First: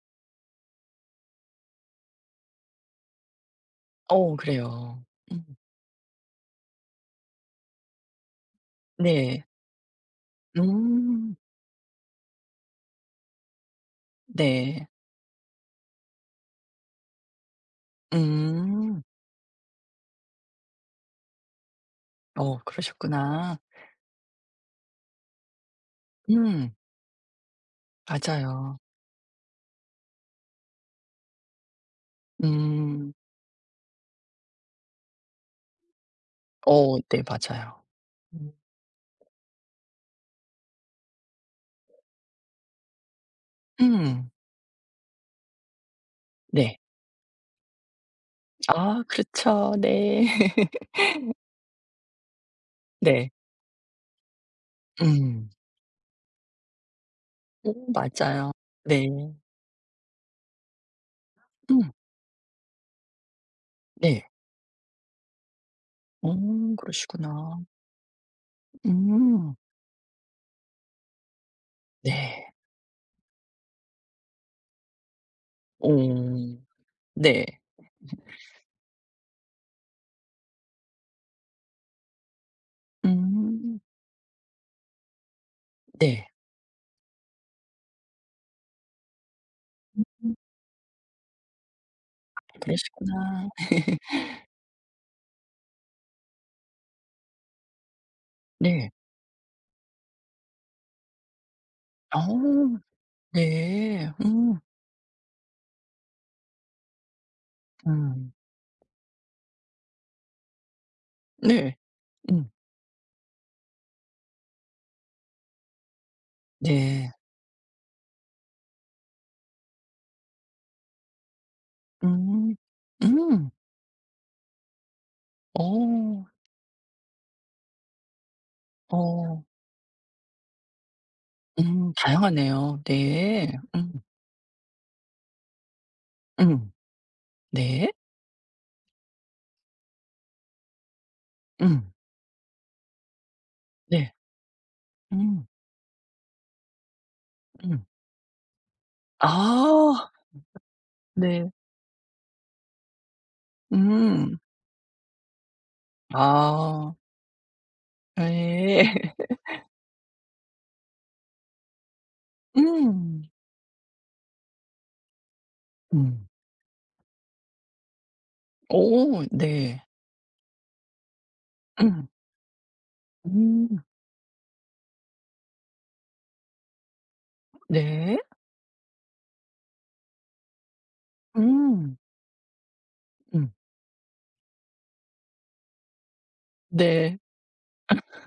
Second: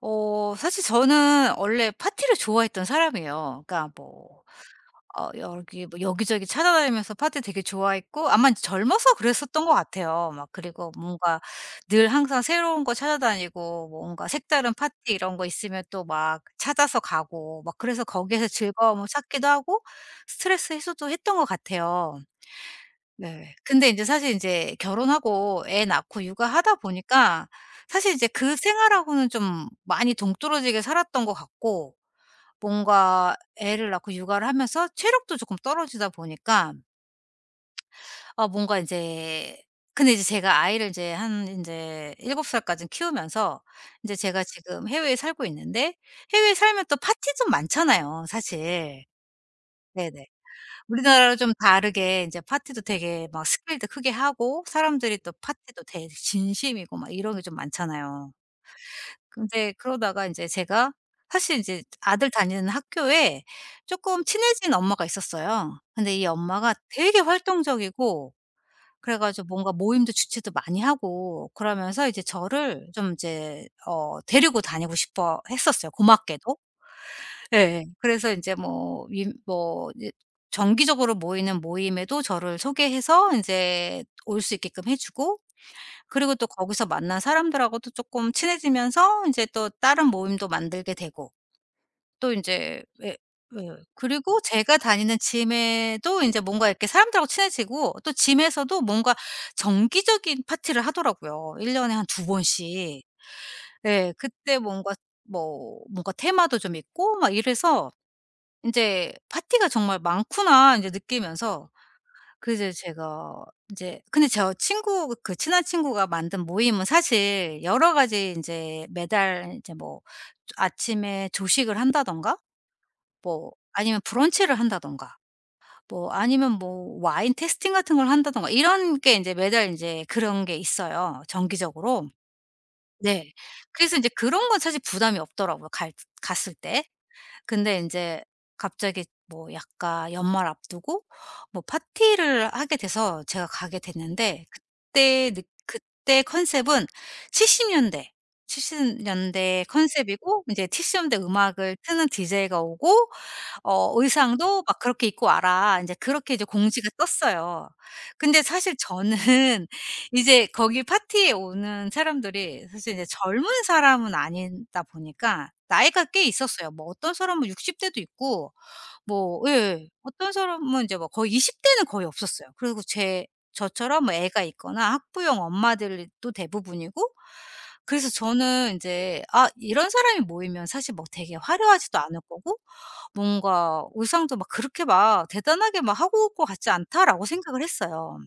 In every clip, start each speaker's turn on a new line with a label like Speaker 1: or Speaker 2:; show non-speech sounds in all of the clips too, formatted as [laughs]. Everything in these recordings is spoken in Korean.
Speaker 1: 사실 저는 원래 파티를 좋아했던 사람이에요. 그러니까
Speaker 2: 어
Speaker 1: 뭐,
Speaker 2: 그래요. 음.
Speaker 1: 여기 뭐 여기저기 찾아다니면서 파티 되게 좋아했고, 아마 젊어서
Speaker 2: 네.
Speaker 1: 그랬었던 것 같아요. 막 그리고
Speaker 2: 음.
Speaker 1: 뭔가 늘 항상 새로운 거 찾아다니고 뭐 뭔가 색다른
Speaker 2: 네.
Speaker 1: 파티 이런 거 있으면 또 막 찾아서 가고 막, 그래서 거기에서
Speaker 2: 음.
Speaker 1: 즐거움을 찾기도 하고 스트레스 해소도 했던 것 같아요.
Speaker 2: 어
Speaker 1: 네.
Speaker 2: 그러셨구나.
Speaker 1: 근데 인제 사실 인제 결혼하고 애 낳고
Speaker 2: 음.
Speaker 1: 육아하다 보니까 사실 이제 그
Speaker 2: 맞아요.
Speaker 1: 생활하고는 좀 많이 동떨어지게 살았던 것 같고,
Speaker 2: 음.
Speaker 1: 뭔가 애를 낳고 육아를 하면서 체력도 쪼끔 떨어지다 보니까
Speaker 2: 어 네 맞아요. 음.
Speaker 1: 뭔가 인제, 근데 이제 제가 아이를 이제 한 인제 7 살까진 키우면서 인제
Speaker 2: 음.
Speaker 1: 제가 지금 해외에 살고 있는데, 해외에
Speaker 2: 네.
Speaker 1: 살면 또 파티 좀 많잖아요
Speaker 2: 아
Speaker 1: 사실.
Speaker 2: 그렇죠.
Speaker 1: 네네.
Speaker 2: 네. [laughs]
Speaker 1: 우리나라랑 좀 다르게 이제 파티도 되게
Speaker 2: 네.
Speaker 1: 막 스케일도 크게 하고, 사람들이 또
Speaker 2: 음.
Speaker 1: 파티도 되게 진심이고 막 이런 게 좀
Speaker 2: 오
Speaker 1: 많잖아요.
Speaker 2: 맞아요. 네.
Speaker 1: 근데 그러다가 인제 제가, 사실 인제
Speaker 2: 음.
Speaker 1: 아들 다니는 학교에 쪼끔
Speaker 2: 네.
Speaker 1: 친해진 엄마가 있었어요. 근데 이
Speaker 2: 어
Speaker 1: 엄마가 되게
Speaker 2: 그러시구나.
Speaker 1: 활동적이고 그래 가지고
Speaker 2: 음.
Speaker 1: 뭔가 모임도 주최도 많이 하고, 그러면서 이제
Speaker 2: 네.
Speaker 1: 저를 좀 이제 데리고 다니고 싶어 했었어요, 고맙게도.
Speaker 2: 오. 네.
Speaker 1: 예. 그래서 인제 뭐 윈 뭐 이제 정기적으로 모이는 모임에도 저를 소개해서
Speaker 2: 음.
Speaker 1: 인제 올 수 있게끔 해 주고,
Speaker 2: 네.
Speaker 1: 그리고 또 거기서 만난 사람들하고도 쪼끔 친해지면서 인제 또 다른
Speaker 2: 음
Speaker 1: 모임도 만들게 되고, 또 인제 예.
Speaker 2: 그러시구나.
Speaker 1: 예.
Speaker 2: 네. [laughs]
Speaker 1: 그리고 제가 다니는 gym에도 인제 뭔가 이렇게 사람들하고 친해지고, 또 gym에서도 뭔가 정기적인 파티를 하더라고요, 1 년에 한
Speaker 2: 어.
Speaker 1: 두 번씩.
Speaker 2: 네.
Speaker 1: 예. 그때
Speaker 2: 음.
Speaker 1: 뭔가, 뭐 뭔가 테마도 좀 있고 막 이래서
Speaker 2: 음.
Speaker 1: 인제 '파티가 정말 많구나.' 인제 느끼면서,
Speaker 2: 네. 음.
Speaker 1: 그 이제 제가 인제, 근데 저 친구 그 친한 친구가 만든 모임은
Speaker 2: 네.
Speaker 1: 사실 여러 가지, 인제 매달 인제 뭐 아침에 조식을 한다든가,
Speaker 2: 음. 음.
Speaker 1: 뭐 아니면 브런치를 한다든가, 뭐
Speaker 2: 어.
Speaker 1: 아니면 뭐 와인 테스팅 같은 걸 한다든가, 이런 게 인제
Speaker 2: 어.
Speaker 1: 매달 인제 그런 게 있어요,
Speaker 2: 음.
Speaker 1: 정기적으로.
Speaker 2: 다양하네요.
Speaker 1: 네.
Speaker 2: 네. 음.
Speaker 1: 그래서 인제 그런 건 사실 부담이 없더라고요, 갈 갔을
Speaker 2: 음.
Speaker 1: 때. 근데 이
Speaker 2: 네.
Speaker 1: 제 갑자기, 뭐 약간 연말 앞두고 뭐
Speaker 2: 음.
Speaker 1: 파티를 하게 돼서 제가 가게
Speaker 2: 네.
Speaker 1: 됐는데, 그때 느
Speaker 2: 음.
Speaker 1: 그때 컨셉은 70
Speaker 2: 음.
Speaker 1: 년대, 70 년대
Speaker 2: 아.
Speaker 1: 컨셉이고, 이제70 년대
Speaker 2: 네.
Speaker 1: 음악을 트는 디제이가 오고
Speaker 2: 음.
Speaker 1: "의상도 막 그렇게 입고 와라." 인제 그렇게 이제 공지가
Speaker 2: 아.
Speaker 1: 떴어요. 근데 사실
Speaker 2: 예.
Speaker 1: 저는
Speaker 2: [laughs]
Speaker 1: [laughs] 이제 거기 파티에 오는 사람들이 사실 이제
Speaker 2: 음.
Speaker 1: 젊은 사람은 아니다 보니까 나이가 꽤
Speaker 2: 음.
Speaker 1: 있었어요. 뭐 어떤 사람은 60 대도 있고,
Speaker 2: 오.
Speaker 1: 뭐,
Speaker 2: 네.
Speaker 1: 예. 어떤 사람은 이제 막 거의 20 대는 거의
Speaker 2: 음.
Speaker 1: 없었어요. 그리고 제
Speaker 2: 음.
Speaker 1: 저처럼 뭐 애가 있거나 학부형 엄마들이 또 대부분이고. 그래서
Speaker 2: 네.
Speaker 1: 저는 인제, 아 이런 사람이 모이면 사실 뭐 되게
Speaker 2: 음.
Speaker 1: 화려하지도 않을 거고,
Speaker 2: 음.
Speaker 1: 뭔가 의상도 막 그렇게 막 '대단하게 막 하고 올 것 같지
Speaker 2: 네.
Speaker 1: 않다.'라고 생각을 했어요.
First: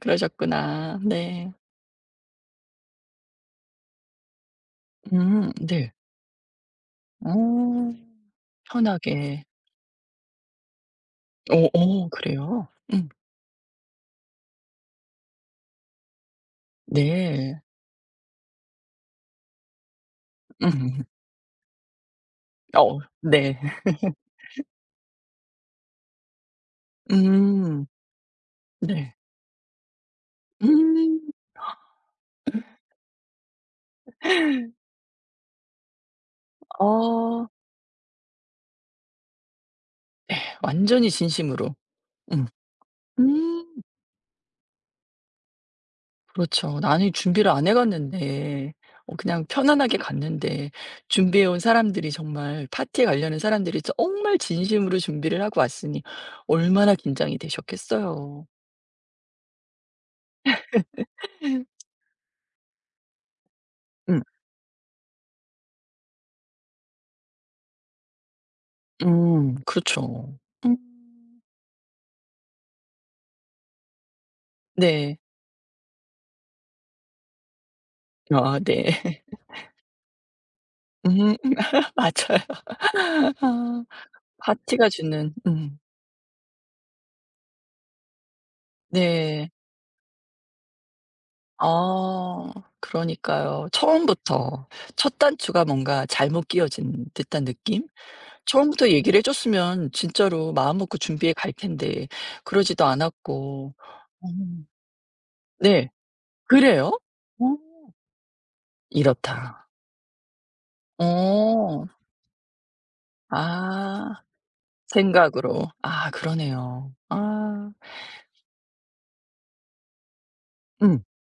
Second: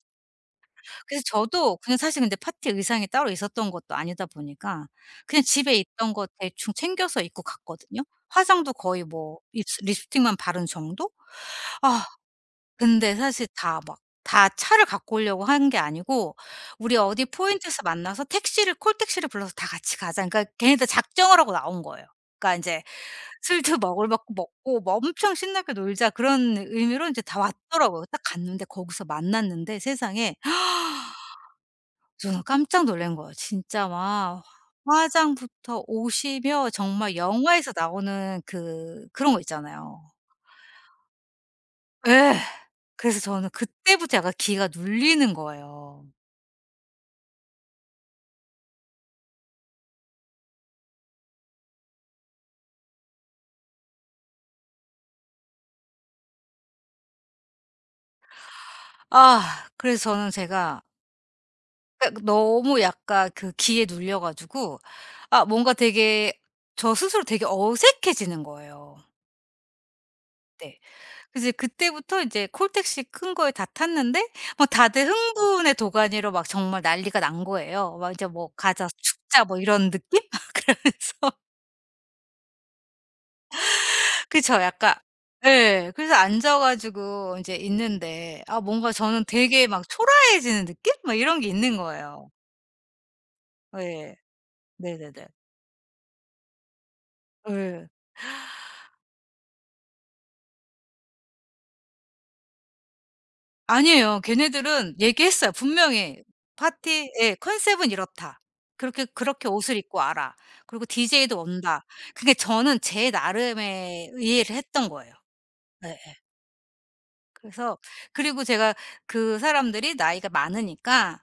Speaker 2: 그러셨구나.
Speaker 1: 그래서
Speaker 2: 네.
Speaker 1: 저도 그냥 사실, 근데 파티 의상이 따로 있었던 것도 아니다 보니까 그냥
Speaker 2: 음.
Speaker 1: 집에
Speaker 2: 네.
Speaker 1: 있던 거 대충 챙겨서
Speaker 2: 어.
Speaker 1: 입고 갔거든요. 화장도 거의 뭐
Speaker 2: 편하게.
Speaker 1: 립스틱만 바른 정도?
Speaker 2: 어
Speaker 1: 아
Speaker 2: 어 그래요? 음.
Speaker 1: 근데 사실 다 막 다 차를 갖고 오려고 한 게 아니고, "우리 어디
Speaker 2: 네.
Speaker 1: 포인트에서 만나서 택시를 콜택시를 불러서 다 같이 가자." 그러니까 걔네들
Speaker 2: 음.
Speaker 1: 작정을 하고 나온 거예요. 그러니까 이제
Speaker 2: 어 네.
Speaker 1: 술도 먹을만큼 먹고 뭐 엄청 신나게 놀자 그런 의미로 이제 다
Speaker 2: 음.
Speaker 1: 왔더라고요. 딱 갔는데, 거기서
Speaker 2: 네.
Speaker 1: 만났는데 세상에,
Speaker 2: 음.
Speaker 1: 저는 깜짝 놀란 거예요. 진짜 막, 화장부터 옷이며 정말
Speaker 2: 어.
Speaker 1: 영화에서 나오는 그 그런 거 있잖아요.
Speaker 2: 완전히 진심으로.
Speaker 1: 예.
Speaker 2: 음.
Speaker 1: 그래서 저는
Speaker 2: 음.
Speaker 1: 그때부터 약간 기가 눌리는 거예요.
Speaker 2: 그렇죠. 나는 준비를 안 해 갔는데 어 그냥 편안하게 갔는데 준비해 온 사람들이 정말 파티에 가려는 사람들이 정말 진심으로 준비를 하고 왔으니 얼마나 긴장이 되셨겠어요.
Speaker 1: 그래서 저는 제가,
Speaker 2: [laughs]
Speaker 1: 그러니까 너무 약간 그 기에 눌려
Speaker 2: 음.
Speaker 1: 가지고 뭔가 되게, 저 스스로 되게 어색해지는 거예요.
Speaker 2: 음. 그렇죠.
Speaker 1: 네.
Speaker 2: 음.
Speaker 1: 그래서 이제 그때부터 이제 콜택시 큰 거에 다 탔는데, 뭐 다들
Speaker 2: 네.
Speaker 1: 흥분의 도가니로 막 정말 난리가 난 거예요. 막 이제 뭐
Speaker 2: 아
Speaker 1: "가자.
Speaker 2: 네.
Speaker 1: 죽자." 뭐 이런 느낌? [laughs]
Speaker 2: [laughs] 음.
Speaker 1: 그러면서
Speaker 2: 맞아요. [laughs]
Speaker 1: 그쵸.
Speaker 2: 파티가
Speaker 1: 약간
Speaker 2: 주는
Speaker 1: 예. 그래서 앉아 가지고 인제 있는데, 뭔가 저는
Speaker 2: 네.
Speaker 1: 되게 막 초라해지는 느낌? 막 이런 게 있는 거예요.
Speaker 2: 아 그러니까요.
Speaker 1: 예.
Speaker 2: 처음부터 첫
Speaker 1: 네네네.
Speaker 2: 단추가 뭔가 잘못 끼워진 듯한
Speaker 1: 예.
Speaker 2: 느낌? 처음부터 얘기를 해 줬으면 진짜로 마음 먹고 준비해 갈 텐데 그러지도 않았고.
Speaker 1: 아니에요,
Speaker 2: 음.
Speaker 1: 걔네들은 얘기했어요,
Speaker 2: 네.
Speaker 1: 분명히.
Speaker 2: 그래요?
Speaker 1: 파티, 예,
Speaker 2: 어
Speaker 1: "컨셉은 이렇다. 그렇게 그렇게
Speaker 2: 이렇다.
Speaker 1: 옷을 입고 와라. 그리고 디제이도 온다."
Speaker 2: 어.
Speaker 1: 그게 저는 제 나름의
Speaker 2: 아
Speaker 1: 이해를 했던 거예요.
Speaker 2: 생각으로.
Speaker 1: 예예.
Speaker 2: 아 그러네요. 아
Speaker 1: 그래서, 그리고 제가, 그 사람들이 나이가
Speaker 2: 음
Speaker 1: 많으니까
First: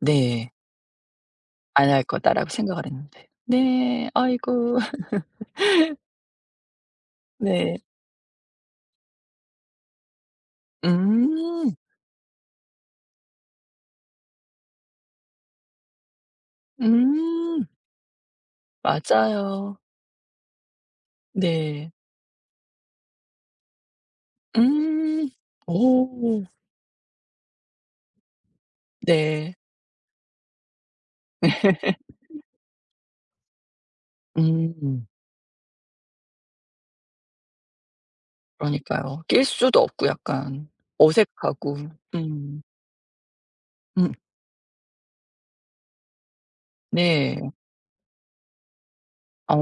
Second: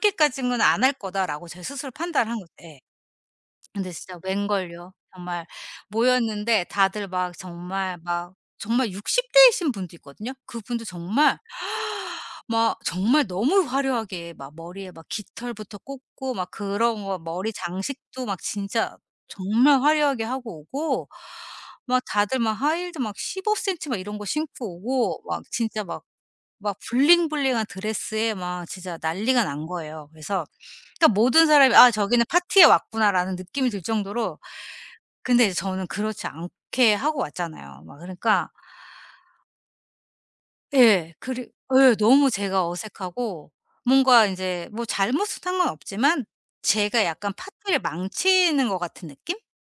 Speaker 2: 네.
Speaker 1: 안 할 거다.'라고 제 스스로
Speaker 2: '안 할
Speaker 1: 판단을 한
Speaker 2: 거다.'라고
Speaker 1: 거죠. 예.
Speaker 2: 생각을 했는데.
Speaker 1: 근데
Speaker 2: 네.
Speaker 1: 진짜
Speaker 2: 아이고.
Speaker 1: 웬걸요.
Speaker 2: [laughs]
Speaker 1: 정말 모였는데, 다들 막
Speaker 2: 네.
Speaker 1: 정말 막 정말 60 대이신 분도 있거든요. 그분도 정말
Speaker 2: 음.
Speaker 1: [gasps] 막 정말 너무 화려하게 막 머리에 막 깃털부터 꽂고 막 그런 거 머리
Speaker 2: 음.
Speaker 1: 장식도 막 진짜,
Speaker 2: 맞아요.
Speaker 1: 정말 화려하게 하고 오고,
Speaker 2: 네.
Speaker 1: 막 다들 막 하이힐도 막 15 센티 막 이런 거 신고 오고
Speaker 2: 음.
Speaker 1: 막 진짜 막
Speaker 2: 오.
Speaker 1: 막 블링블링한 드레스에 막 진짜 난리가
Speaker 2: 네.
Speaker 1: 난 거예요. 그래서, 그러니까 모든 사람이 '아
Speaker 2: [laughs]
Speaker 1: 저기는 파티에 왔구나.'라는 느낌이 들 정도로,
Speaker 2: 음.
Speaker 1: 근데 이제 저는 그렇지 않게 하고 왔잖아요. 막 그러니까
Speaker 2: 그러니까요. 낄 수도 없고 약간
Speaker 1: 예. 그리
Speaker 2: 어색하고.
Speaker 1: 예. 너무
Speaker 2: 음.
Speaker 1: 제가 어색하고,
Speaker 2: 음.
Speaker 1: 뭔가 인제 뭐 잘못은 상관없지만 제가 약간
Speaker 2: 네.
Speaker 1: 파티를 망치는 것 같은 느낌?
Speaker 2: 어.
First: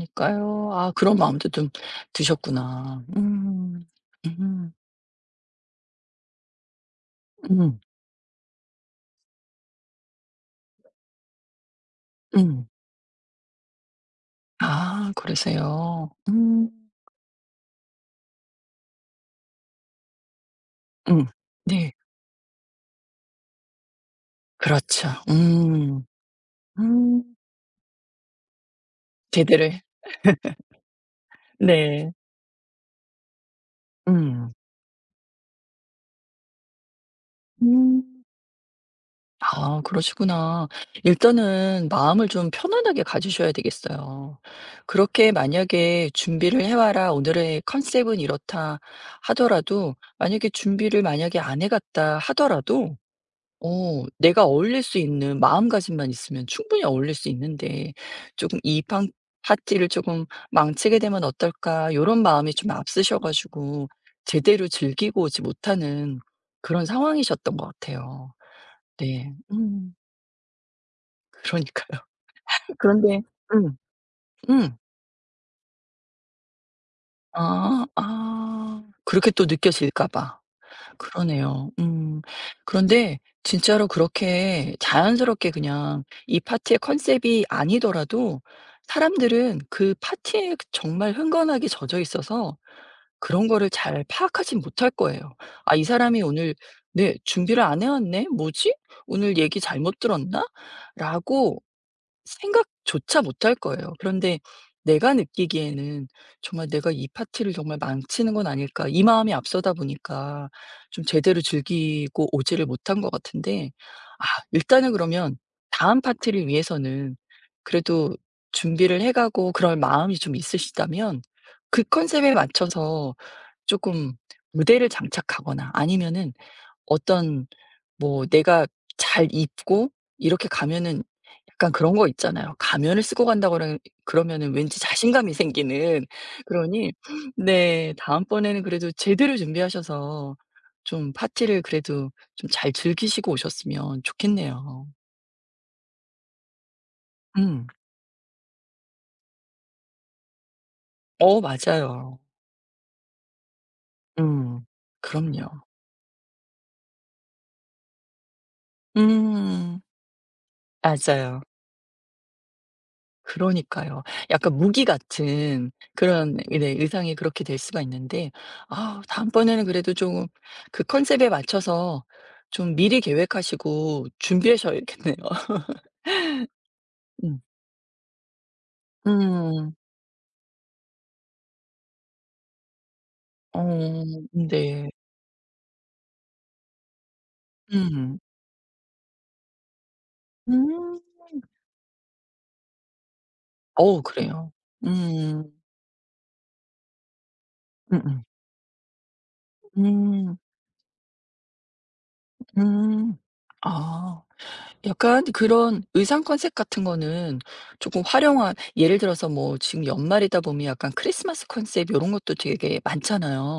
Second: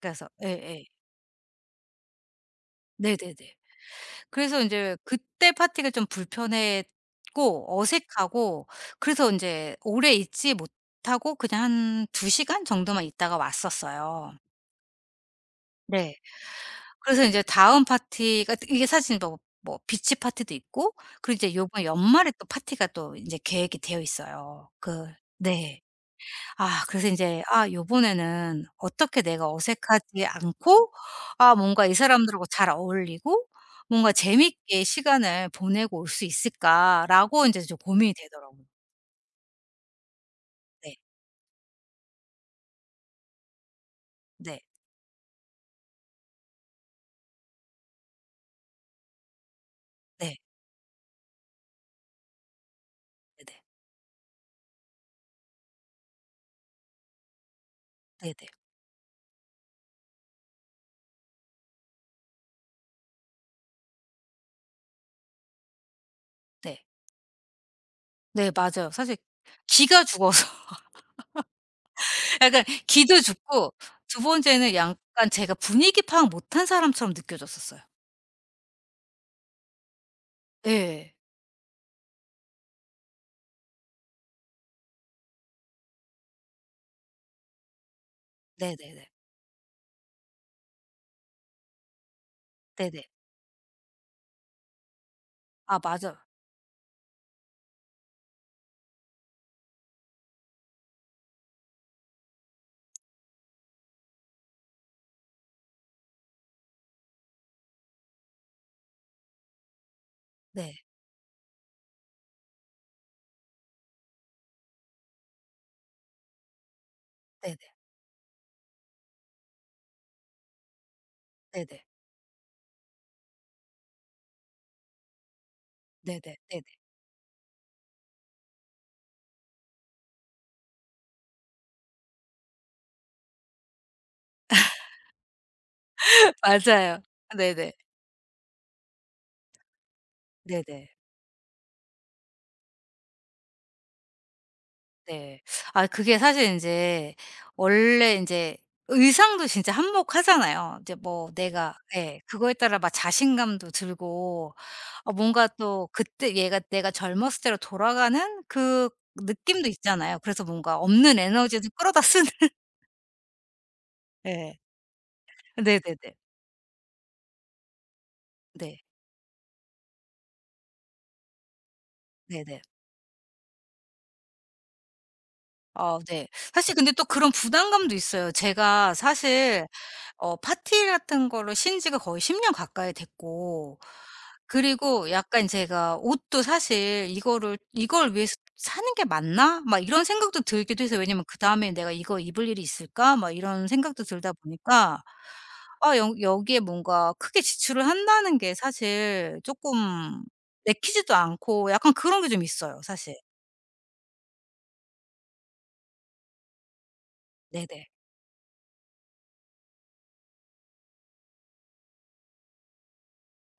Speaker 1: 그래서 예예.
Speaker 2: 아 그런 마음도 좀 드셨구나.
Speaker 1: 네네네.
Speaker 2: 음.
Speaker 1: 그래서
Speaker 2: 음.
Speaker 1: 인제 그때 파티가 좀 불편했고
Speaker 2: 음.
Speaker 1: 어색하고, 그래서 인제 오래 있지 못하고 그냥 한 두 시간
Speaker 2: 음.
Speaker 1: 정도만 있다가 왔었어요.
Speaker 2: 아 그러세요.
Speaker 1: 네.
Speaker 2: 음.
Speaker 1: 그래서 인제, 다음 파티가 이게 사실 뭐 비치 파티도 있고,
Speaker 2: 음.
Speaker 1: 그리고 이제 요번
Speaker 2: 네.
Speaker 1: 연말에 또 파티가 또 인제 계획이 되어 있어요.
Speaker 2: 그렇죠.
Speaker 1: 네.
Speaker 2: 음.
Speaker 1: 그래서
Speaker 2: 음.
Speaker 1: 인제 '아 요번에는 어떻게 내가
Speaker 2: 제대로 해
Speaker 1: 어색하지 않고, 뭔가 이
Speaker 2: 네.
Speaker 1: 사람들하고 잘 어울리고 뭔가
Speaker 2: 음.
Speaker 1: 재밌게 시간을 보내고 올 수 있을까?'라고 인제 좀
Speaker 2: 음.
Speaker 1: 고민이 되더라고요.
Speaker 2: 아 그러시구나.
Speaker 1: 네.
Speaker 2: 일단은 마음을 좀 편안하게 가지셔야 되겠어요.
Speaker 1: 네.
Speaker 2: 그렇게 만약에 준비를 해 와라. 오늘의 컨셉은 이렇다 하더라도
Speaker 1: 네.
Speaker 2: 만약에 준비를 만약에 안 해 갔다 하더라도
Speaker 1: 네네.
Speaker 2: 어 내가 어울릴 수 있는 마음가짐만 있으면 충분히 어울릴 수 있는데
Speaker 1: 네네.
Speaker 2: 조금 '이 파티를 조금 망치게 되면 어떨까?' 이런 마음이 좀 앞서셔 가지고 제대로 즐기고 오지 못하는
Speaker 1: 네.
Speaker 2: 그런 상황이셨던 것 같아요.
Speaker 1: 네 네. 맞아요. 사실
Speaker 2: 네. 음.
Speaker 1: 기가 죽어서
Speaker 2: 그러니까요.
Speaker 1: 약간 기도
Speaker 2: 그런데
Speaker 1: 좋고,
Speaker 2: 음.
Speaker 1: 두 번째는
Speaker 2: 음.
Speaker 1: 약간 제가 분위기 파악 못한 사람처럼 느껴졌었어요.
Speaker 2: 아. 아. 그렇게 또 느껴질까 봐.
Speaker 1: 예.
Speaker 2: 그러네요. 음. 그런데 진짜로 그렇게 자연스럽게 그냥 이 파티의 컨셉이 아니더라도
Speaker 1: 네네네.
Speaker 2: 사람들은 그 파티에 그 정말 흥건하게 젖어 있어서
Speaker 1: 네네.
Speaker 2: 그런 거를 잘 파악하지 못할 거예요. '아
Speaker 1: 아
Speaker 2: 이
Speaker 1: 맞아요.
Speaker 2: 사람이 오늘 네 준비를 안 해 왔네. 뭐지? 오늘 얘기 잘못 들었나?'라고 생각조차 못할 거예요. 그런데 내가 느끼기에는 '정말 내가 이 파티를 정말 망치는 건 아닐까.' 이 마음이 앞서다 보니까
Speaker 1: 네.
Speaker 2: 좀 제대로 즐기고 오지를 못한 것 같은데 아 일단은 그러면 다음 파티를 위해서는
Speaker 1: 네네.
Speaker 2: 그래도 준비를 해 가고 그럴 마음이 좀 있으시다면 그
Speaker 1: 네네.
Speaker 2: 컨셉에 맞춰서 쪼끔 무대를 장착하거나
Speaker 1: 네네.
Speaker 2: 아니면은
Speaker 1: 네네.
Speaker 2: 어떤 뭐 내가 잘 입고 이렇게 가면은 약간 그런 거 있잖아요. 가면을 쓰고 간다고 그러면은 왠지 자신감이 생기는
Speaker 1: [laughs]
Speaker 2: 그러니
Speaker 1: 맞아요. 네네.
Speaker 2: 네 다음번에는 그래도 제대로 준비하셔서
Speaker 1: 네네.
Speaker 2: 좀 파티를 그래도 좀 잘 즐기시고 오셨으면 좋겠네요.
Speaker 1: 네. 아 그게 사실 인제
Speaker 2: 음.
Speaker 1: 원래 인제 의상도 진짜 한몫하잖아요. 이제 뭐
Speaker 2: 어
Speaker 1: 내가,
Speaker 2: 맞아요.
Speaker 1: 예, 그거에 따라 막 자신감도 들고,
Speaker 2: 음.
Speaker 1: 뭔가
Speaker 2: 그럼요.
Speaker 1: 또 그때 얘가 내가 젊었을 때로 돌아가는 그 느낌도
Speaker 2: 음.
Speaker 1: 있잖아요. 그래서 뭔가 없는
Speaker 2: 맞아요.
Speaker 1: 에너지도 끌어다 쓰는.
Speaker 2: 그러니까요. 약간
Speaker 1: 예.
Speaker 2: 무기
Speaker 1: [laughs]
Speaker 2: 같은
Speaker 1: 네네네.
Speaker 2: 그런 네 의상이 그렇게 될 수가 있는데
Speaker 1: 네.
Speaker 2: 아 다음번에는 그래도 좀 그 컨셉에 맞춰서
Speaker 1: 네네.
Speaker 2: 좀 미리 계획하시고 준비하셔야겠네요. [laughs]
Speaker 1: 아 네. 사실 근데 또 그런
Speaker 2: 음.
Speaker 1: 부담감도 있어요. 제가 사실
Speaker 2: 음.
Speaker 1: 파티 같은 거를 쉰 지가 거의 10년 가까이
Speaker 2: 어
Speaker 1: 됐고,
Speaker 2: 네.
Speaker 1: 그리고 약간 제가 옷도 사실, '이거를 이걸
Speaker 2: 음.
Speaker 1: 위해서 사는 게 맞나?' 막 이런 생각도 들기도 해서,
Speaker 2: 음.
Speaker 1: 왜냐면 '그다음에 내가 이거 입을 일이 있을까?' 막 이런
Speaker 2: 어
Speaker 1: 생각도 들다
Speaker 2: 그래요?
Speaker 1: 보니까,
Speaker 2: 음.
Speaker 1: 여 여기에 뭔가 크게 지출을
Speaker 2: 음음.
Speaker 1: 한다는 게 사실
Speaker 2: 음.
Speaker 1: 조금
Speaker 2: 음.
Speaker 1: 내키지도 않고 약간 그런 게 좀 있어요, 사실.
Speaker 2: 음. 아. 약간 그런 의상 컨셉 같은 거는
Speaker 1: 네네.
Speaker 2: 조금 활용한 예를 들어서 뭐 지금 연말이다 보면 약간 크리스마스 컨셉 이런 것도 되게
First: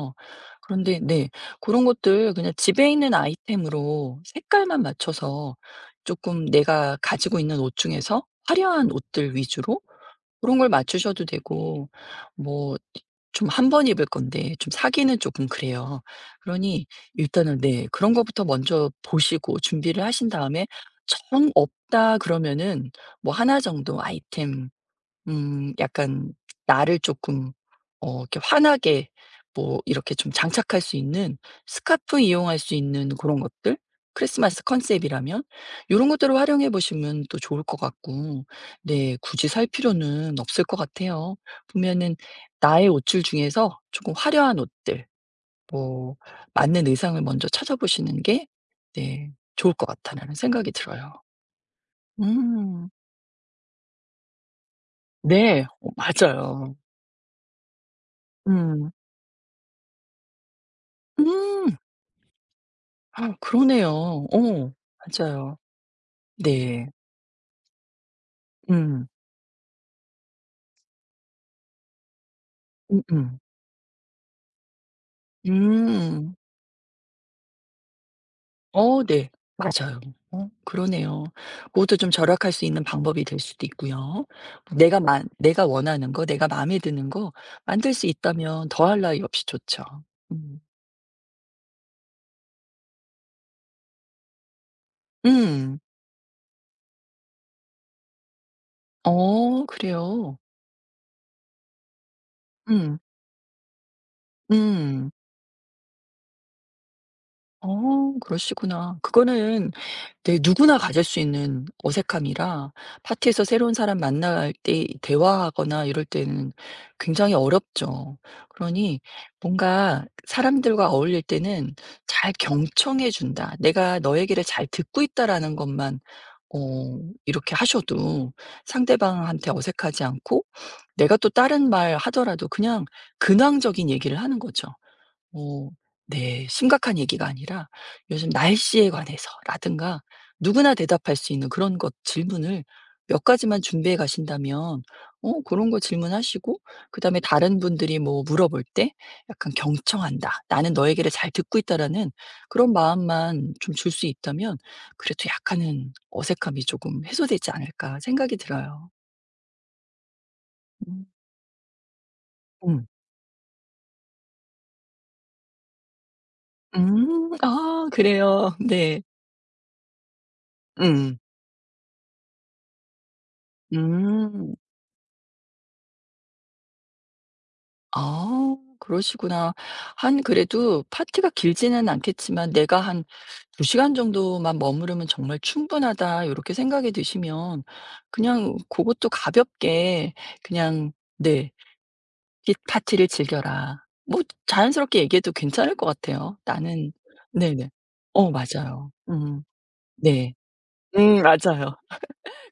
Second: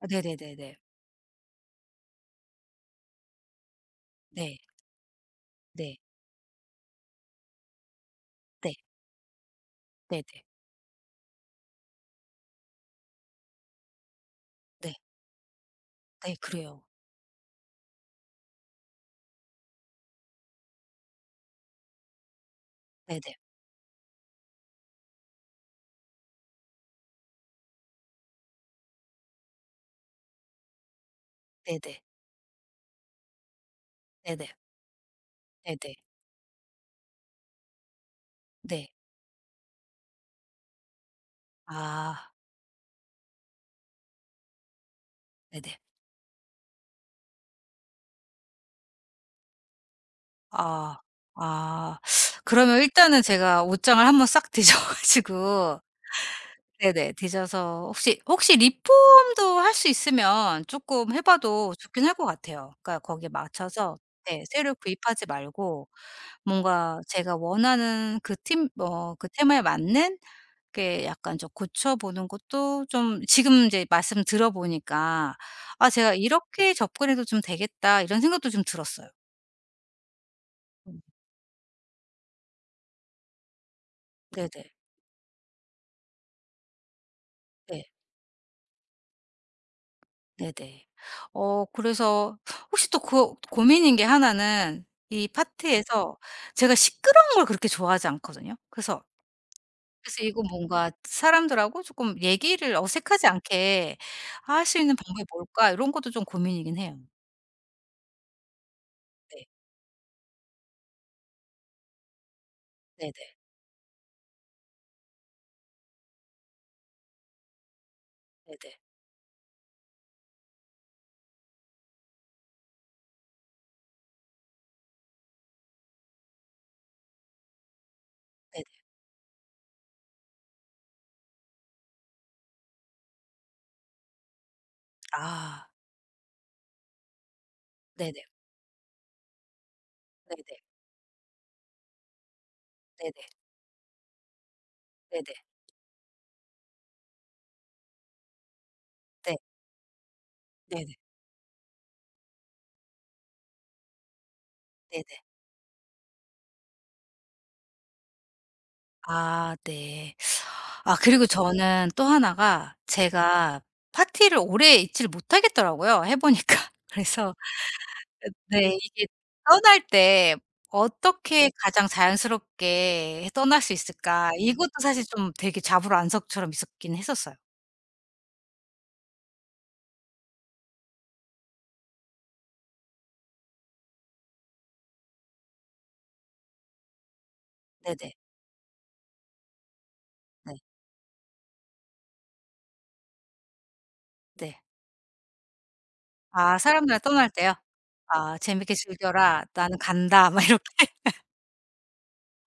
Speaker 1: 아 네네네네.
Speaker 2: 그런데 네. 그런 것들 그냥 집에 있는 아이템으로
Speaker 1: 네.
Speaker 2: 색깔만 맞춰서
Speaker 1: 네.
Speaker 2: 조금 내가 가지고 있는 옷 중에서
Speaker 1: 네.
Speaker 2: 화려한 옷들 위주로
Speaker 1: 네 네.
Speaker 2: 그런 걸 맞추셔도 되고 뭐 좀 한 번 입을 건데 좀
Speaker 1: 네.
Speaker 2: 사기는 조금 그래요.
Speaker 1: 네 네, 그래요.
Speaker 2: 그러니 일단은 네 그런 거부터 먼저 보시고 준비를 하신 다음에 정 없다 그러면은 뭐
Speaker 1: 네네.
Speaker 2: 하나 정도 아이템 약간 나를 조금 어 이렇게 환하게 뭐 이렇게 좀 장착할 수 있는
Speaker 1: 네네.
Speaker 2: 스카프 이용할 수 있는 그런 것들?
Speaker 1: 네네.
Speaker 2: 크리스마스 컨셉이라면
Speaker 1: 네네. 네. 네. 네, 네.
Speaker 2: 이런 것들을 활용해 보시면 또 좋을 것 같고
Speaker 1: 네.
Speaker 2: 네 굳이 살 필요는 없을 것 같아요. 보면은
Speaker 1: 아.
Speaker 2: 나의 옷줄 중에서 조금 화려한 옷들
Speaker 1: 네네.
Speaker 2: 뭐 맞는 의상을 먼저 찾아보시는 게 네 '좋을 것 같다는 생각이
Speaker 1: 아.
Speaker 2: 들어요.
Speaker 1: 아. 그러면
Speaker 2: 음.
Speaker 1: 일단은 제가 옷장을 한번 싹 뒤져
Speaker 2: 네.
Speaker 1: 가지고
Speaker 2: 어 맞아요.
Speaker 1: 네네. [laughs] 뒤져서 혹시 혹시
Speaker 2: 음.
Speaker 1: 리폼도 할 수 있으면 쪼끔 해 봐도
Speaker 2: 음.
Speaker 1: 좋긴 할 것 같아요. 그러니까 거기에
Speaker 2: 아 그러네요.
Speaker 1: 맞춰서 네,
Speaker 2: 어
Speaker 1: 새로 구입하지
Speaker 2: 맞아요.
Speaker 1: 말고
Speaker 2: 네.
Speaker 1: 뭔가 제가 원하는 그 팀
Speaker 2: 음.
Speaker 1: 뭐 그 테마에 맞는 그게 약간 좀 고쳐 보는 것도
Speaker 2: 음음.
Speaker 1: 좀,
Speaker 2: 음.
Speaker 1: 지금 이제 말씀 들어 보니까 '아 제가
Speaker 2: 음,
Speaker 1: 이렇게 접근해도 좀 되겠다.' 이런 생각도 좀
Speaker 2: 어
Speaker 1: 들었어요.
Speaker 2: 네. 맞아요. 어
Speaker 1: 음.
Speaker 2: 그러네요. 그것도 좀 절약할 수 있는 방법이 될 수도 있고요.
Speaker 1: 네네.
Speaker 2: 내가 원하는 거 내가 마음에 드는 거
Speaker 1: 네.
Speaker 2: 만들 수 있다면 더할 나위 없이 좋죠. 음.
Speaker 1: 네네. 그래서 혹시 또 그 고민인 게 하나는, 이
Speaker 2: 음.
Speaker 1: 파티에서 제가 시끄러운 걸 그렇게 좋아하지 않거든요. 그래서
Speaker 2: 어
Speaker 1: 그래서
Speaker 2: 그래요.
Speaker 1: 이거 뭔가 사람들하고 쪼끔 얘기를
Speaker 2: 음.
Speaker 1: 어색하지 않게 할 수 있는
Speaker 2: 음.
Speaker 1: 방법이 뭘까 이런 것도 좀 고민이긴 해요.
Speaker 2: 어 그러시구나.
Speaker 1: 네.
Speaker 2: 그거는 네. 누구나 가질 수 있는 어색함이라
Speaker 1: 네네.
Speaker 2: 파티에서 새로운 사람 만날 때 대화하거나 이럴 때는 굉장히 어렵죠.
Speaker 1: 네네.
Speaker 2: 그러니 뭔가 사람들과 어울릴 때는 잘 경청해 준다. 내가 너 얘기를 잘 듣고 있다라는 것만 어 이렇게 하셔도
Speaker 1: 네네.
Speaker 2: 상대방한테 어색하지 않고 내가 또 다른 말 하더라도 그냥 근황적인 얘기를 하는 거죠.
Speaker 1: 아.
Speaker 2: 어 네. 심각한 얘기가 아니라
Speaker 1: 네네.
Speaker 2: 요즘 날씨에 관해서라든가
Speaker 1: 네네.
Speaker 2: 누구나 대답할 수 있는 그런 것 질문을
Speaker 1: 네네.
Speaker 2: 몇 가지만 준비해 가신다면
Speaker 1: 네네.
Speaker 2: 어 그런 거 질문하시고 그다음에 다른 분들이 뭐 물어볼 때
Speaker 1: 네.
Speaker 2: 약간 경청한다. '나는 너
Speaker 1: 네네.
Speaker 2: 얘기를 잘 듣고 있다.'라는 그런 마음만 좀 줄 수 있다면
Speaker 1: 네네.
Speaker 2: 그래도 약간은 어색함이 조금 해소되지 않을까 생각이 들어요.
Speaker 1: 아 네. 아
Speaker 2: 음.
Speaker 1: 그리고 저는 또 하나가,
Speaker 2: 음.
Speaker 1: 제가 파티를 오래 있지를 못하겠더라고요, 해 보니까. [laughs]
Speaker 2: 음.
Speaker 1: 그래서
Speaker 2: 아 그래요.
Speaker 1: 네
Speaker 2: 네.
Speaker 1: 이게 떠날 때
Speaker 2: 음.
Speaker 1: 어떻게 가장 자연스럽게 떠날 수 있을까,
Speaker 2: 음.
Speaker 1: 이것도 사실 좀 되게 잡으러안석처럼 있었긴 했었어요.
Speaker 2: 아 그러시구나. 한 그래도 파티가 길지는 않겠지만 '내가 한 2 시간 정도만 머무르면 정말 충분하다.' 이렇게 생각이 드시면
Speaker 1: 네네.
Speaker 2: 그냥 그것도 가볍게
Speaker 1: 네.
Speaker 2: 그냥 네 "이 파티를 즐겨라." 뭐
Speaker 1: 네.
Speaker 2: 자연스럽게 얘기해도 괜찮을 것 같아요.
Speaker 1: 아
Speaker 2: "나는"
Speaker 1: 사람들이랑 떠날 때요?
Speaker 2: 네네. 어
Speaker 1: 아 "재밌게
Speaker 2: 맞아요. 음.
Speaker 1: 즐겨라. 나는 간다."
Speaker 2: 네.
Speaker 1: 막 이렇게?
Speaker 2: 맞아요.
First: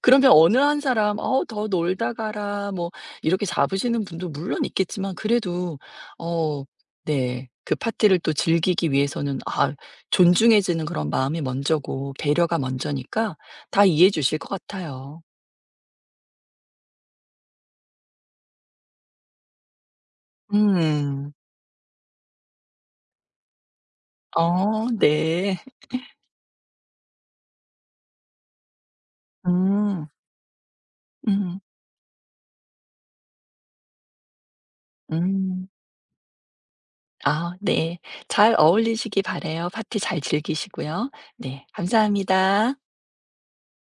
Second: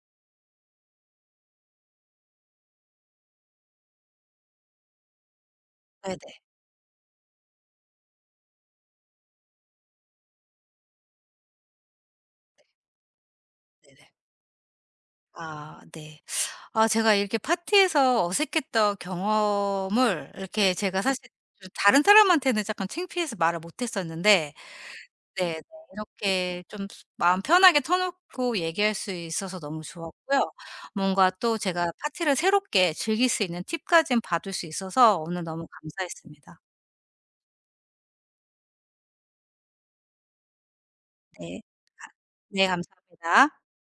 Speaker 2: 그러면 어느 한 사람 "어 더 놀다 가라." 뭐 이렇게 잡으시는 분도 물론 있겠지만 그래도
Speaker 1: 네네.
Speaker 2: 어 네. 그 파티를 또 즐기기 위해서는 아 존중해 지는 그런 마음이 먼저고 배려가 먼저니까 다 이해해
Speaker 1: 네네.
Speaker 2: 주실 것 같아요.
Speaker 1: 아 네. 아 제가 이렇게 파티에서 어색했던 경험을, 이렇게 제가 사실
Speaker 2: 음.
Speaker 1: 좀 다른 사람한테는 약간 창피해서 말을 못 했었는데
Speaker 2: 어
Speaker 1: 네,
Speaker 2: 네.
Speaker 1: 네, 이렇게 좀 마음 편하게 터놓고 얘기할 수 있어서 너무
Speaker 2: 음.
Speaker 1: 좋았고요. 뭔가 또
Speaker 2: 음.
Speaker 1: 제가 파티를 새롭게 즐길 수 있는 팁까는 받을 수 있어서 오늘 너무
Speaker 2: 음.
Speaker 1: 감사했습니다.
Speaker 2: 아 네. 잘 어울리시기 바래요 파티 잘 즐기시고요.
Speaker 1: 네.
Speaker 2: 네.
Speaker 1: 네
Speaker 2: 감사합니다.
Speaker 1: 감사합니다.